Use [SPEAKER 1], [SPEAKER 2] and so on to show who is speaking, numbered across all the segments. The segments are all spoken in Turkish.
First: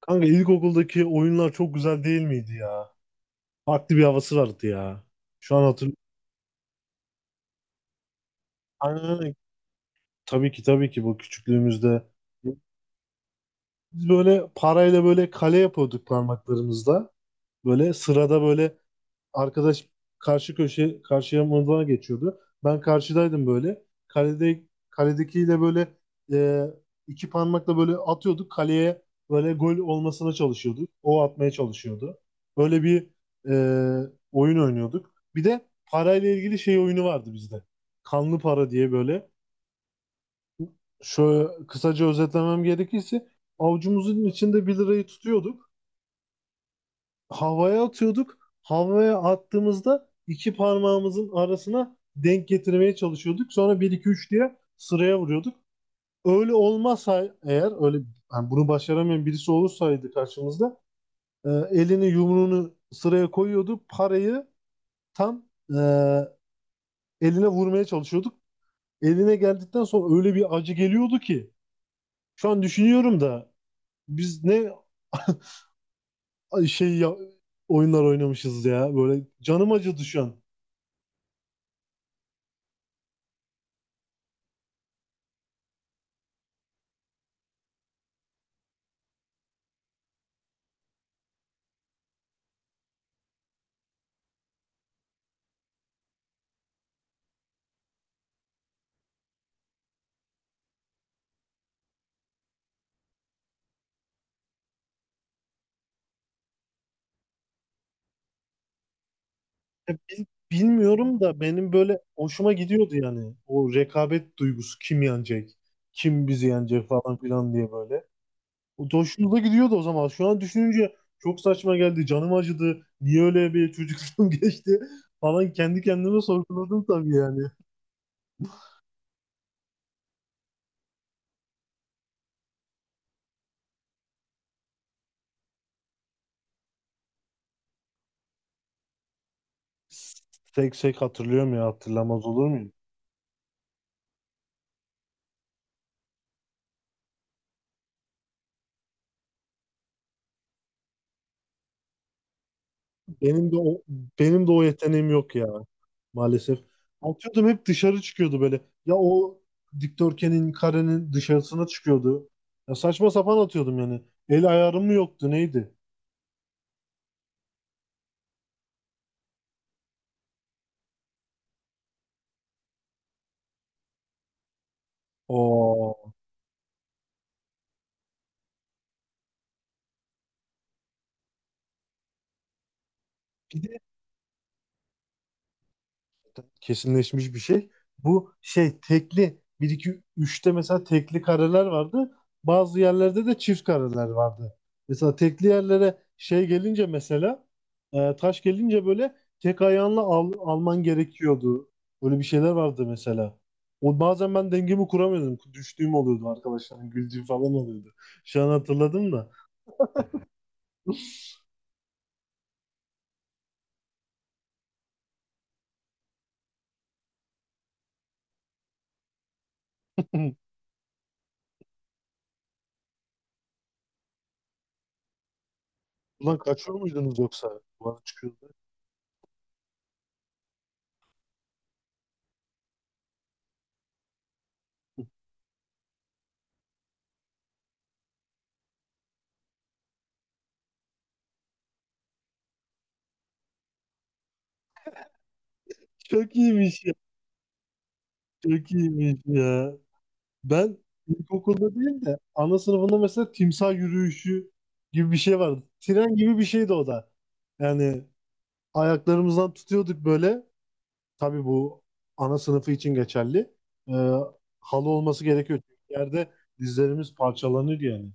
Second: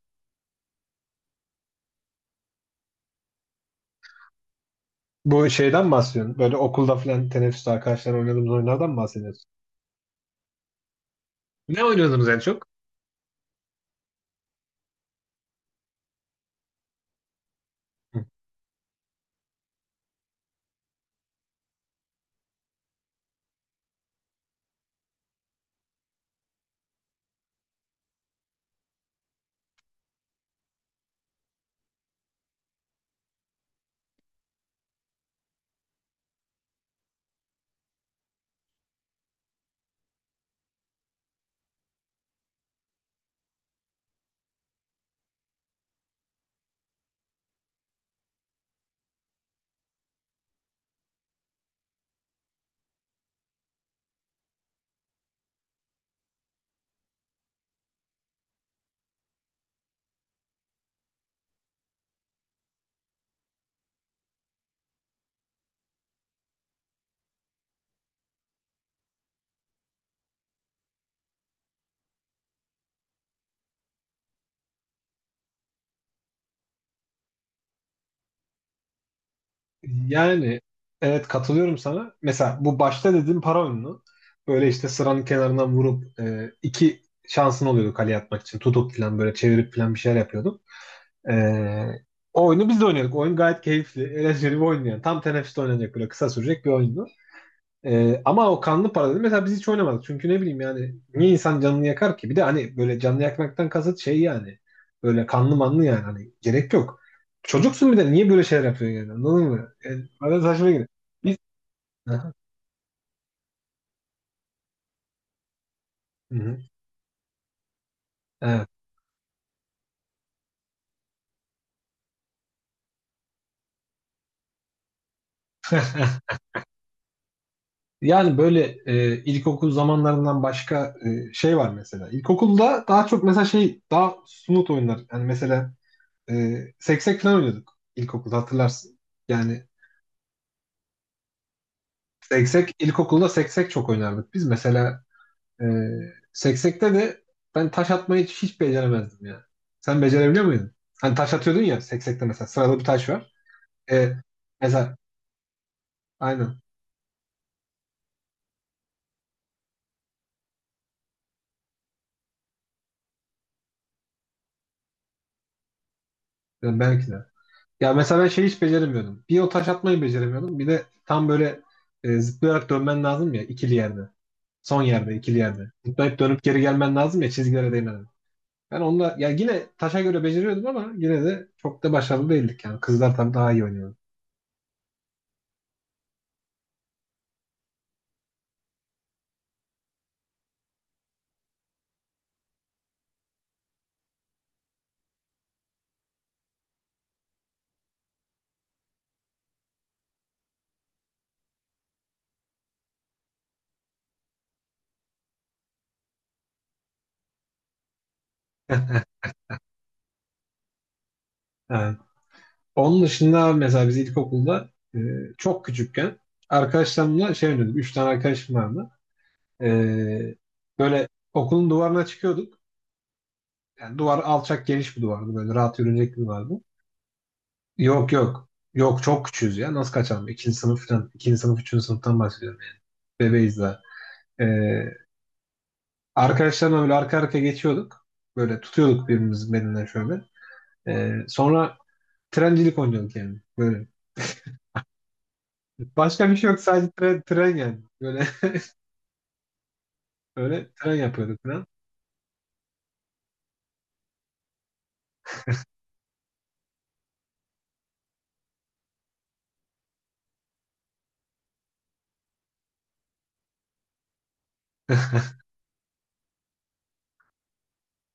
[SPEAKER 1] Kanka ilkokuldaki oyunlar çok güzel değil miydi ya? Farklı bir havası vardı ya.
[SPEAKER 2] Bu
[SPEAKER 1] Şu an
[SPEAKER 2] şeyden mi
[SPEAKER 1] hatırlıyorum.
[SPEAKER 2] bahsediyorsun? Böyle okulda falan teneffüste arkadaşlar oynadığımız oyunlardan mı
[SPEAKER 1] Aynen.
[SPEAKER 2] bahsediyorsun?
[SPEAKER 1] Tabii ki tabii ki, bu
[SPEAKER 2] Ne
[SPEAKER 1] küçüklüğümüzde.
[SPEAKER 2] oynuyordunuz en çok?
[SPEAKER 1] Biz böyle parayla böyle kale yapıyorduk parmaklarımızla. Böyle
[SPEAKER 2] Hı.
[SPEAKER 1] sırada böyle arkadaş karşı köşe karşıya mırıldan geçiyordu. Ben karşıdaydım böyle. Kalede kaledekiyle böyle e, iki parmakla böyle atıyorduk. Kaleye böyle gol olmasına çalışıyorduk. O atmaya çalışıyordu. Böyle bir oyun oynuyorduk. Bir de parayla ilgili şey oyunu vardı bizde. Kanlı para diye böyle. Şöyle kısaca özetlemem gerekirse avucumuzun içinde 1 lirayı tutuyorduk. Havaya atıyorduk. Havaya attığımızda iki parmağımızın arasına denk getirmeye çalışıyorduk. Sonra bir 2 3 diye sıraya vuruyorduk. Öyle olmazsa, eğer öyle, yani bunu başaramayan birisi olursaydı karşımızda, elini yumruğunu sıraya koyuyordu. Parayı tam e, eline vurmaya çalışıyorduk. Eline geldikten sonra öyle bir acı geliyordu ki, şu an düşünüyorum da biz ne ay şey ya, oyunlar oynamışız ya. Böyle canım acıdı şu an.
[SPEAKER 2] Yani evet, katılıyorum sana. Mesela bu başta dediğim para oyunu. Böyle işte sıranın kenarından vurup iki şansın oluyordu kaleye atmak için. Tutup falan böyle çevirip falan bir şeyler yapıyorduk. E, O oyunu biz de oynuyorduk. Oyun gayet keyifli. Eğlenceli bir oyun yani. Tam teneffüste oynanacak böyle kısa sürecek bir oyundu. Ama o kanlı para dedim. Mesela biz hiç oynamadık. Çünkü ne bileyim yani, niye insan canını yakar ki? Bir de hani böyle canını yakmaktan kasıt şey yani. Böyle kanlı manlı yani. Hani gerek yok. Çocuksun bir de, niye böyle şeyler yapıyorsun yani? Anladın mı?
[SPEAKER 1] Ya
[SPEAKER 2] Yani bana saçma geliyor.
[SPEAKER 1] bilmiyorum
[SPEAKER 2] Biz...
[SPEAKER 1] da benim böyle
[SPEAKER 2] Aha,
[SPEAKER 1] hoşuma gidiyordu yani. O rekabet duygusu, kim yenecek? Kim
[SPEAKER 2] hı
[SPEAKER 1] bizi
[SPEAKER 2] hı,
[SPEAKER 1] yenecek falan filan diye böyle.
[SPEAKER 2] evet.
[SPEAKER 1] O da hoşumuza gidiyordu o zaman. Şu an düşününce çok saçma geldi. Canım acıdı. Niye öyle bir çocukluğum geçti falan, kendi kendime sorguladım tabii yani.
[SPEAKER 2] Yani böyle ilkokul zamanlarından başka şey var mesela. İlkokulda daha çok mesela şey, daha snoot oyunlar. Yani mesela e, seksek falan oynuyorduk ilkokulda, hatırlarsın. Yani
[SPEAKER 1] Tek tek hatırlıyorum ya, hatırlamaz olur muyum?
[SPEAKER 2] seksek, ilkokulda seksek çok oynardık. Biz mesela e, seksekte de ben taş atmayı hiç, hiç beceremezdim ya. Sen becerebiliyor muydun? Hani taş atıyordun ya seksekte, mesela sıralı bir taş var.
[SPEAKER 1] Benim de o
[SPEAKER 2] E,
[SPEAKER 1] benim de o
[SPEAKER 2] Mesela
[SPEAKER 1] yeteneğim yok ya maalesef.
[SPEAKER 2] aynen.
[SPEAKER 1] Atıyordum, hep dışarı çıkıyordu böyle. Ya o dikdörtgenin, karenin dışarısına çıkıyordu. Ya saçma sapan atıyordum yani. El ayarım mı yoktu, neydi?
[SPEAKER 2] Yani belki de. Ya mesela ben şeyi hiç beceremiyordum. Bir, o taş atmayı beceremiyordum. Bir de tam böyle zıplayarak dönmen lazım ya ikili yerde. Son yerde, ikili yerde.
[SPEAKER 1] O
[SPEAKER 2] Zıplayıp dönüp geri gelmen lazım ya, çizgilere değmeden. Ben onunla ya yine taşa göre beceriyordum, ama yine de çok da başarılı değildik yani. Kızlar tabii daha iyi oynuyordu.
[SPEAKER 1] kesinleşmiş bir şey. Bu şey tekli, bir 2 üçte mesela tekli kareler vardı. Bazı yerlerde de çift kareler vardı. Mesela tekli yerlere şey gelince, mesela taş gelince, böyle tek ayağınla alman gerekiyordu. Böyle bir şeyler vardı mesela. O bazen ben dengemi kuramıyordum. Düştüğüm oluyordu, arkadaşlarım güldüğüm falan oluyordu. Şu an hatırladım da.
[SPEAKER 2] Yani onun dışında mesela biz ilkokulda e, çok küçükken arkadaşlarımla şey oynuyorduk. Üç tane arkadaşım vardı. E, Böyle okulun duvarına çıkıyorduk. Yani duvar alçak, geniş bir duvardı. Böyle rahat yürünecek bir
[SPEAKER 1] Ulan
[SPEAKER 2] duvardı.
[SPEAKER 1] kaçıyor muydunuz yoksa? Ulan
[SPEAKER 2] Yok yok.
[SPEAKER 1] çıkıyordu.
[SPEAKER 2] Yok, çok küçüğüz ya. Nasıl kaçalım? İkinci sınıf falan. İkinci sınıf, üçüncü sınıftan bahsediyorum. Bebeğiz daha. E, Arkadaşlarımla böyle arka arkaya geçiyorduk. Böyle tutuyorduk birbirimizin belinden şöyle. Sonra trencilik oynuyorduk yani. Böyle. Başka bir
[SPEAKER 1] Çok
[SPEAKER 2] şey yok.
[SPEAKER 1] iyiymiş
[SPEAKER 2] Sadece
[SPEAKER 1] ya.
[SPEAKER 2] tren, tren yani. Böyle
[SPEAKER 1] Çok iyiymiş ya.
[SPEAKER 2] böyle
[SPEAKER 1] Ben
[SPEAKER 2] tren yapıyordu tren.
[SPEAKER 1] ilkokulda değil de ana sınıfında mesela timsah yürüyüşü gibi bir şey vardı. Tren gibi bir şeydi o da. Yani ayaklarımızdan tutuyorduk böyle. Tabii bu ana sınıfı için geçerli. Ee, Halı olması gerekiyor. Çünkü yerde dizlerimiz parçalanır yani.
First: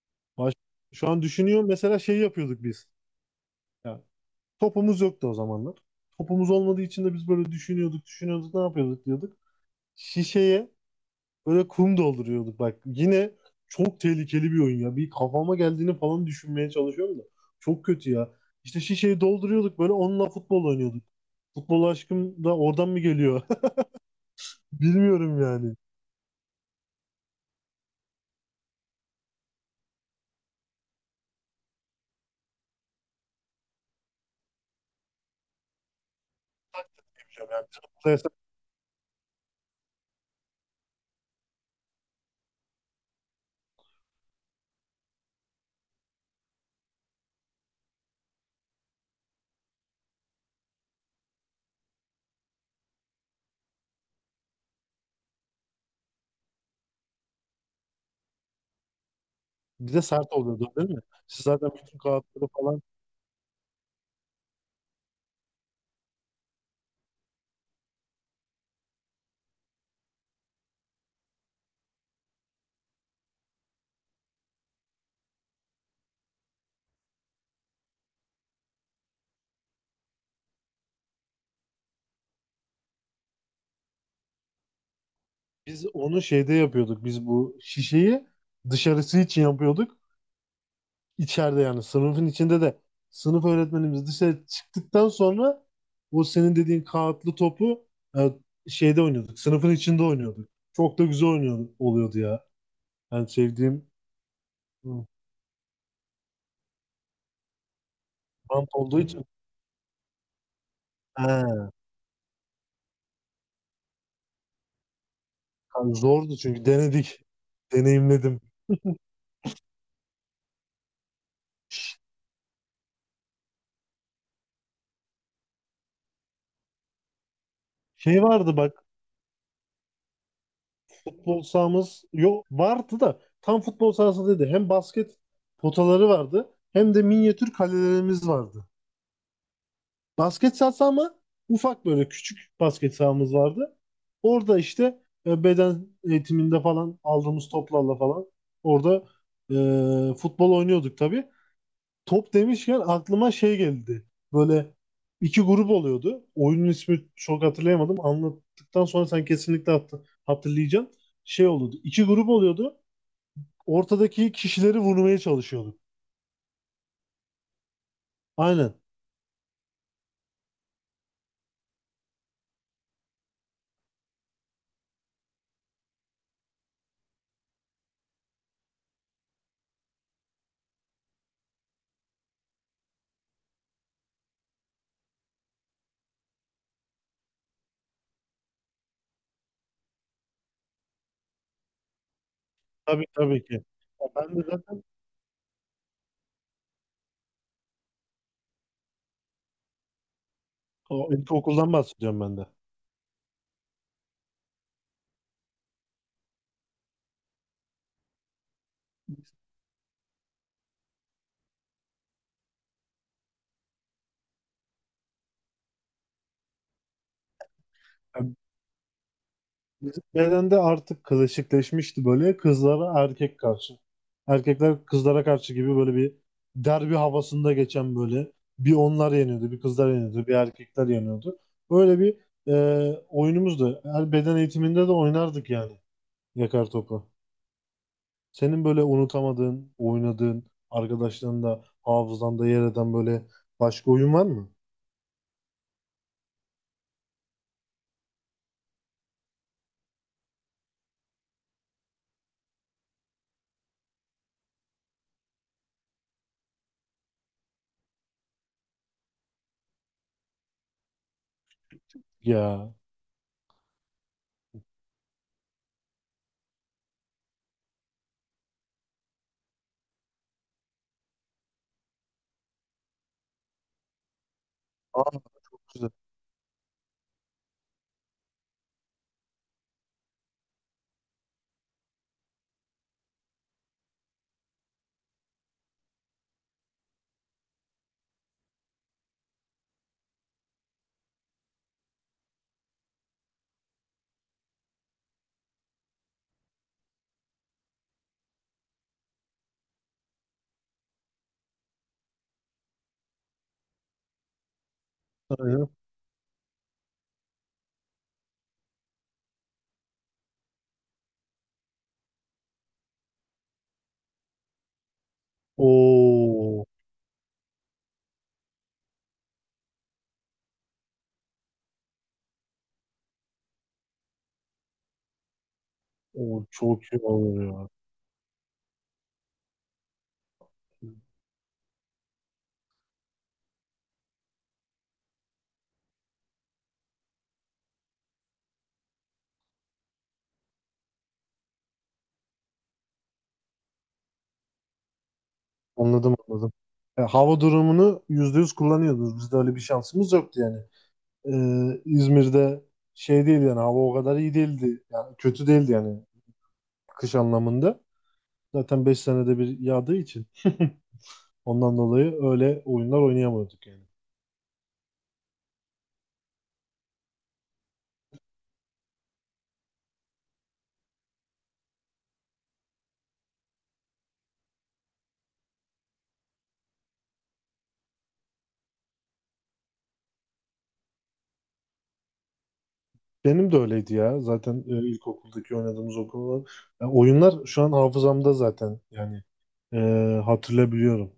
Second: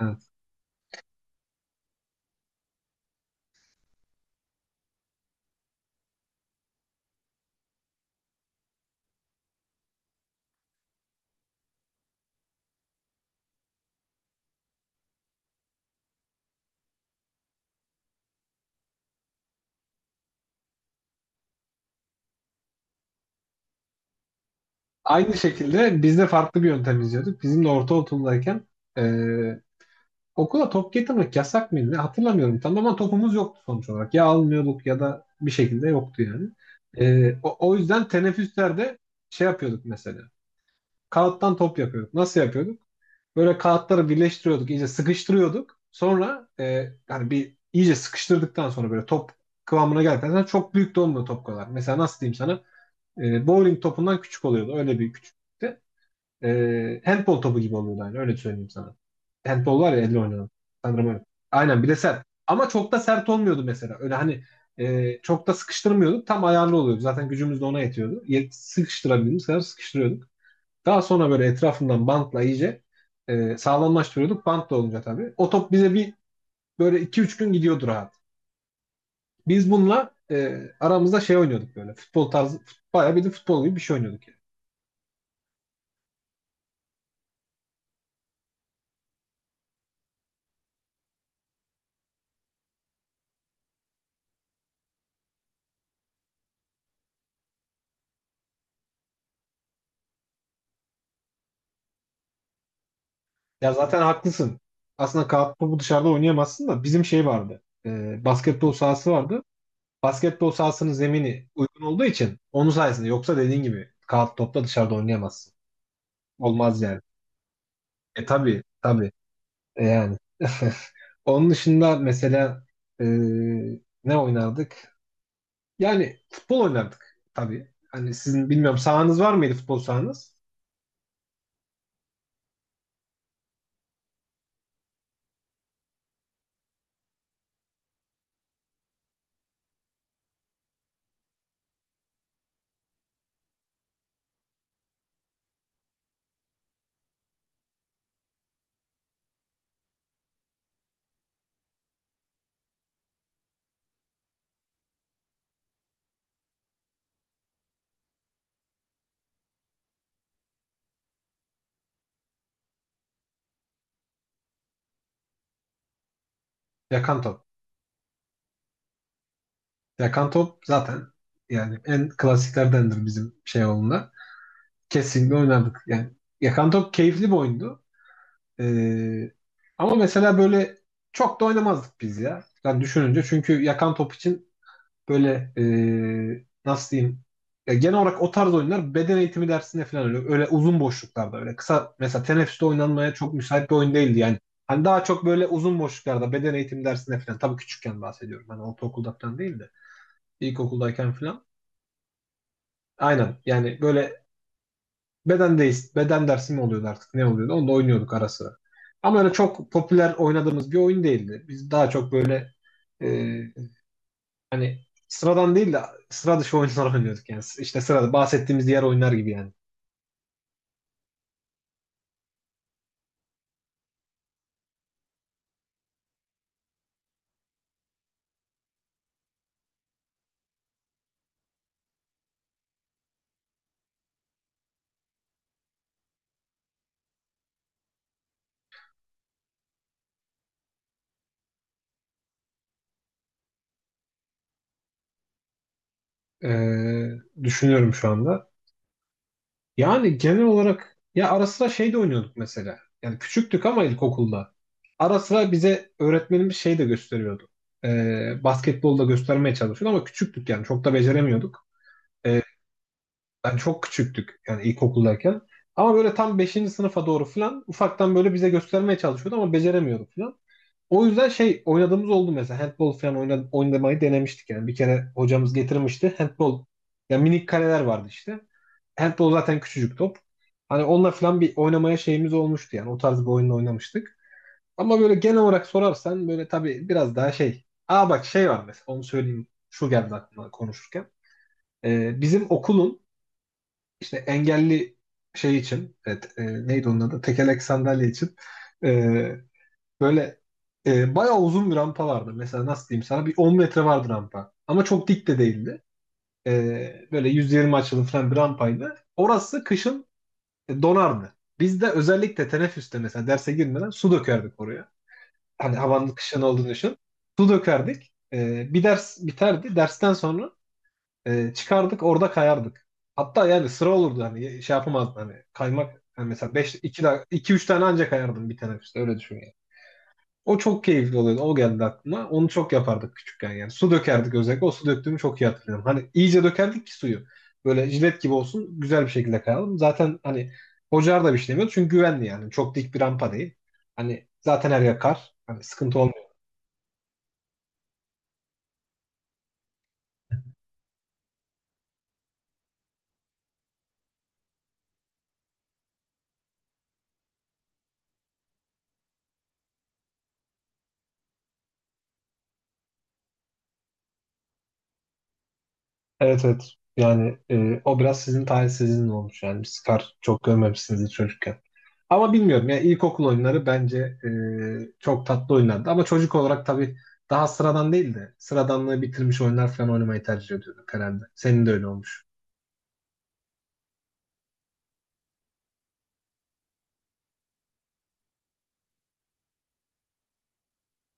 [SPEAKER 2] Evet.
[SPEAKER 1] Baş... Şu an düşünüyorum, mesela şey yapıyorduk biz. Yani topumuz yoktu o zamanlar. Topumuz olmadığı için de biz böyle düşünüyorduk, düşünüyorduk ne yapıyorduk diyorduk. Şişeye böyle kum dolduruyorduk bak. Yine çok tehlikeli bir oyun ya. Bir kafama geldiğini falan düşünmeye çalışıyorum da. Çok kötü ya. İşte şişeyi dolduruyorduk, böyle onunla futbol oynuyorduk. Futbol aşkım da oradan mı geliyor? Bilmiyorum
[SPEAKER 2] Aynı
[SPEAKER 1] yani. Bilmiyorum yani.
[SPEAKER 2] şekilde biz de farklı bir yöntem izliyorduk. Bizim de ortaokuldayken e, okula top getirmek yasak mıydı? Hatırlamıyorum tam, ama topumuz yoktu sonuç olarak. Ya almıyorduk ya da bir şekilde yoktu yani. E,
[SPEAKER 1] Biz
[SPEAKER 2] o yüzden
[SPEAKER 1] futbol yasak-
[SPEAKER 2] teneffüslerde şey yapıyorduk mesela. Kağıttan top yapıyorduk. Nasıl yapıyorduk? Böyle kağıtları birleştiriyorduk, iyice sıkıştırıyorduk. Sonra hani bir iyice sıkıştırdıktan sonra böyle top kıvamına geldikten sonra, çok büyük de olmuyor, top kadar. Mesela nasıl diyeyim sana? Bowling topundan küçük oluyordu. Öyle bir küçüklükte. Handball topu gibi oluyordu yani. Öyle söyleyeyim sana. Handball var
[SPEAKER 1] Bir
[SPEAKER 2] ya,
[SPEAKER 1] de
[SPEAKER 2] elle
[SPEAKER 1] sert
[SPEAKER 2] oynanan.
[SPEAKER 1] oluyordu değil mi?
[SPEAKER 2] Sanırım öyle.
[SPEAKER 1] Siz zaten
[SPEAKER 2] Aynen, bir de
[SPEAKER 1] bütün
[SPEAKER 2] sert.
[SPEAKER 1] kağıtları
[SPEAKER 2] Ama
[SPEAKER 1] falan.
[SPEAKER 2] çok da sert olmuyordu mesela. Öyle hani çok da sıkıştırmıyorduk. Tam ayarlı oluyordu. Zaten gücümüz de ona yetiyordu. Sıkıştırabildiğimiz kadar sıkıştırıyorduk. Daha sonra böyle etrafından bantla iyice sağlamlaştırıyorduk. Bant da olunca tabii. O top bize bir böyle iki üç gün gidiyordu rahat. Biz bununla aramızda şey oynuyorduk, böyle. Futbol tarzı, bayağı bir de futbol gibi bir şey oynuyorduk.
[SPEAKER 1] Biz onu şeyde yapıyorduk. Biz bu şişeyi dışarısı için yapıyorduk. İçeride yani sınıfın içinde de sınıf öğretmenimiz dışarı çıktıktan sonra o senin dediğin kağıtlı topu e, şeyde oynuyorduk. Sınıfın içinde oynuyorduk. Çok da güzel oynuyordu, oluyordu ya. Ben
[SPEAKER 2] Ya
[SPEAKER 1] sevdiğim
[SPEAKER 2] zaten haklısın.
[SPEAKER 1] hı,
[SPEAKER 2] Aslında kağıt topu dışarıda oynayamazsın, da bizim şey vardı. E,
[SPEAKER 1] bant
[SPEAKER 2] basketbol
[SPEAKER 1] olduğu
[SPEAKER 2] sahası
[SPEAKER 1] için.
[SPEAKER 2] vardı. Basketbol sahasının zemini
[SPEAKER 1] He,
[SPEAKER 2] uygun olduğu için, onun sayesinde, yoksa dediğin gibi kağıt topla dışarıda oynayamazsın.
[SPEAKER 1] kanka zordu, çünkü
[SPEAKER 2] Olmaz yani.
[SPEAKER 1] denedik.
[SPEAKER 2] E
[SPEAKER 1] Deneyimledim.
[SPEAKER 2] tabii tabii. Yani. Onun dışında mesela e, ne oynardık? Yani futbol oynardık tabii. Hani
[SPEAKER 1] Şey
[SPEAKER 2] sizin
[SPEAKER 1] vardı
[SPEAKER 2] bilmiyorum,
[SPEAKER 1] bak,
[SPEAKER 2] sahanız var mıydı, futbol sahanız?
[SPEAKER 1] futbol sahamız yok, vardı da tam futbol sahası değildi. Hem basket potaları vardı, hem de minyatür kalelerimiz vardı. Basket sahası ama ufak, böyle küçük basket sahamız vardı. Orada işte beden eğitiminde falan aldığımız toplarla falan orada futbol oynuyorduk tabii. Top demişken aklıma şey geldi. Böyle iki grup oluyordu. Oyunun ismi çok hatırlayamadım. Anlattıktan sonra sen kesinlikle hatırlayacaksın. Şey oluyordu. İki grup oluyordu. Ortadaki kişileri vurmaya çalışıyorduk.
[SPEAKER 2] Yakan top.
[SPEAKER 1] Aynen.
[SPEAKER 2] Yakan top zaten yani en klasiklerdendir bizim şey olduğunda. Kesinlikle oynardık. Yani yakan top keyifli bir oyundu. Ee, Ama mesela böyle çok da oynamazdık biz ya. Yani düşününce, çünkü yakan top için böyle nasıl diyeyim, ya genel olarak o tarz oyunlar beden eğitimi dersinde falan, öyle, öyle uzun boşluklarda, öyle kısa mesela teneffüste
[SPEAKER 1] Tabii,
[SPEAKER 2] oynanmaya çok
[SPEAKER 1] tabii ki.
[SPEAKER 2] müsait bir oyun değildi
[SPEAKER 1] Ben
[SPEAKER 2] yani.
[SPEAKER 1] de zaten
[SPEAKER 2] Hani daha çok böyle uzun boşluklarda, beden eğitimi dersinde falan, tabii küçükken bahsediyorum. Hani ortaokulda falan değil de
[SPEAKER 1] o,
[SPEAKER 2] ilkokuldayken falan.
[SPEAKER 1] ilkokuldan bahsediyorum ben de.
[SPEAKER 2] Aynen yani böyle beden değil, beden dersi mi oluyordu artık, ne oluyordu? Onu da oynuyorduk ara sıra. Ama öyle çok popüler oynadığımız bir oyun değildi. Biz daha çok böyle e, hani sıradan değil de sıra dışı oyunlar oynuyorduk yani. İşte sırada bahsettiğimiz diğer oyunlar gibi yani.
[SPEAKER 1] Bizim bedende artık klasikleşmişti, böyle kızlara erkek karşı. Erkekler kızlara karşı gibi, böyle bir derbi havasında geçen, böyle bir onlar yeniyordu, bir kızlar yeniyordu, bir erkekler yeniyordu. Böyle bir oyunumuzdu. Her beden eğitiminde de oynardık yani yakar topu. Senin böyle unutamadığın, oynadığın, arkadaşlarında, hafızanda yer eden böyle başka oyun var mı?
[SPEAKER 2] Düşünüyorum şu anda. Yani genel olarak ya ara sıra şey de oynuyorduk mesela. Yani küçüktük, ama ilkokulda. Ara sıra bize öğretmenimiz şey de gösteriyordu. Basketbol da göstermeye çalışıyordu, ama küçüktük yani, çok da beceremiyorduk. E,
[SPEAKER 1] Ya.
[SPEAKER 2] Yani çok küçüktük yani ilkokuldayken. Ama böyle tam beşinci sınıfa doğru falan ufaktan böyle bize göstermeye çalışıyordu, ama beceremiyordu falan. O yüzden şey oynadığımız oldu mesela, handball falan oynamayı denemiştik yani. Bir
[SPEAKER 1] Aa,
[SPEAKER 2] kere hocamız
[SPEAKER 1] çok güzel.
[SPEAKER 2] getirmişti handball. Yani minik kaleler vardı işte. Handball zaten küçücük top. Hani onunla falan bir oynamaya şeyimiz olmuştu yani. O tarz bir oyunla oynamıştık. Ama böyle genel olarak sorarsan, böyle tabii biraz daha şey. Aa, bak, şey var mesela, onu söyleyeyim. Şu geldi aklıma konuşurken. Bizim okulun işte engelli şey için, evet, neydi onun adı? Tekerlek sandalye için e, böyle bayağı uzun bir rampa vardı. Mesela nasıl diyeyim sana, bir 10 metre vardı rampa. Ama çok dik de
[SPEAKER 1] Aynen.
[SPEAKER 2] değildi. Böyle 120 açılı falan bir rampaydı. Orası kışın donardı. Biz de özellikle teneffüste mesela derse girmeden su dökerdik oraya. Hani havanın kışın
[SPEAKER 1] Oo,
[SPEAKER 2] olduğunu düşün. Su dökerdik. Bir ders biterdi. Dersten sonra çıkardık orada kayardık. Hatta yani sıra olurdu, hani şey yapamazdın hani kaymak yani,
[SPEAKER 1] o
[SPEAKER 2] mesela 5,
[SPEAKER 1] çok iyi
[SPEAKER 2] 2, 2, 3
[SPEAKER 1] oluyor
[SPEAKER 2] tane anca kayardım bir teneffüste, öyle düşün yani. O çok
[SPEAKER 1] ya.
[SPEAKER 2] keyifli oluyordu. O geldi aklıma. Onu çok yapardık küçükken yani. Su dökerdik özellikle. O su döktüğümü çok iyi hatırlıyorum. Hani iyice dökerdik ki suyu. Böyle jilet gibi olsun. Güzel bir şekilde kayalım. Zaten hani hocalar da bir şey demiyordu. Çünkü güvenli yani. Çok dik bir rampa değil. Hani zaten her yer kar. Hani sıkıntı
[SPEAKER 1] Anladım,
[SPEAKER 2] olmuyor.
[SPEAKER 1] anladım. Hava durumunu %100 kullanıyordunuz. Bizde öyle bir şansımız yoktu yani. İzmir'de şey değil yani, hava o kadar iyi değildi. Yani kötü değildi yani, kış anlamında. Zaten 5 senede bir yağdığı için, ondan dolayı öyle oyunlar oynayamıyorduk yani.
[SPEAKER 2] Evet evet. Yani o biraz sizin talihsizliğiniz olmuş yani. Biz kar çok görmemişsiniz hiç çocukken. Ama bilmiyorum ya, ilkokul oyunları bence çok tatlı oynardı. Ama çocuk olarak tabii daha sıradan değil de sıradanlığı bitirmiş oyunlar falan oynamayı tercih ediyorduk herhalde. Senin de öyle olmuş.
[SPEAKER 1] Benim de öyleydi ya. Zaten ilkokuldaki oynadığımız okullar. Oyunlar şu an hafızamda zaten, yani e, hatırlayabiliyorum.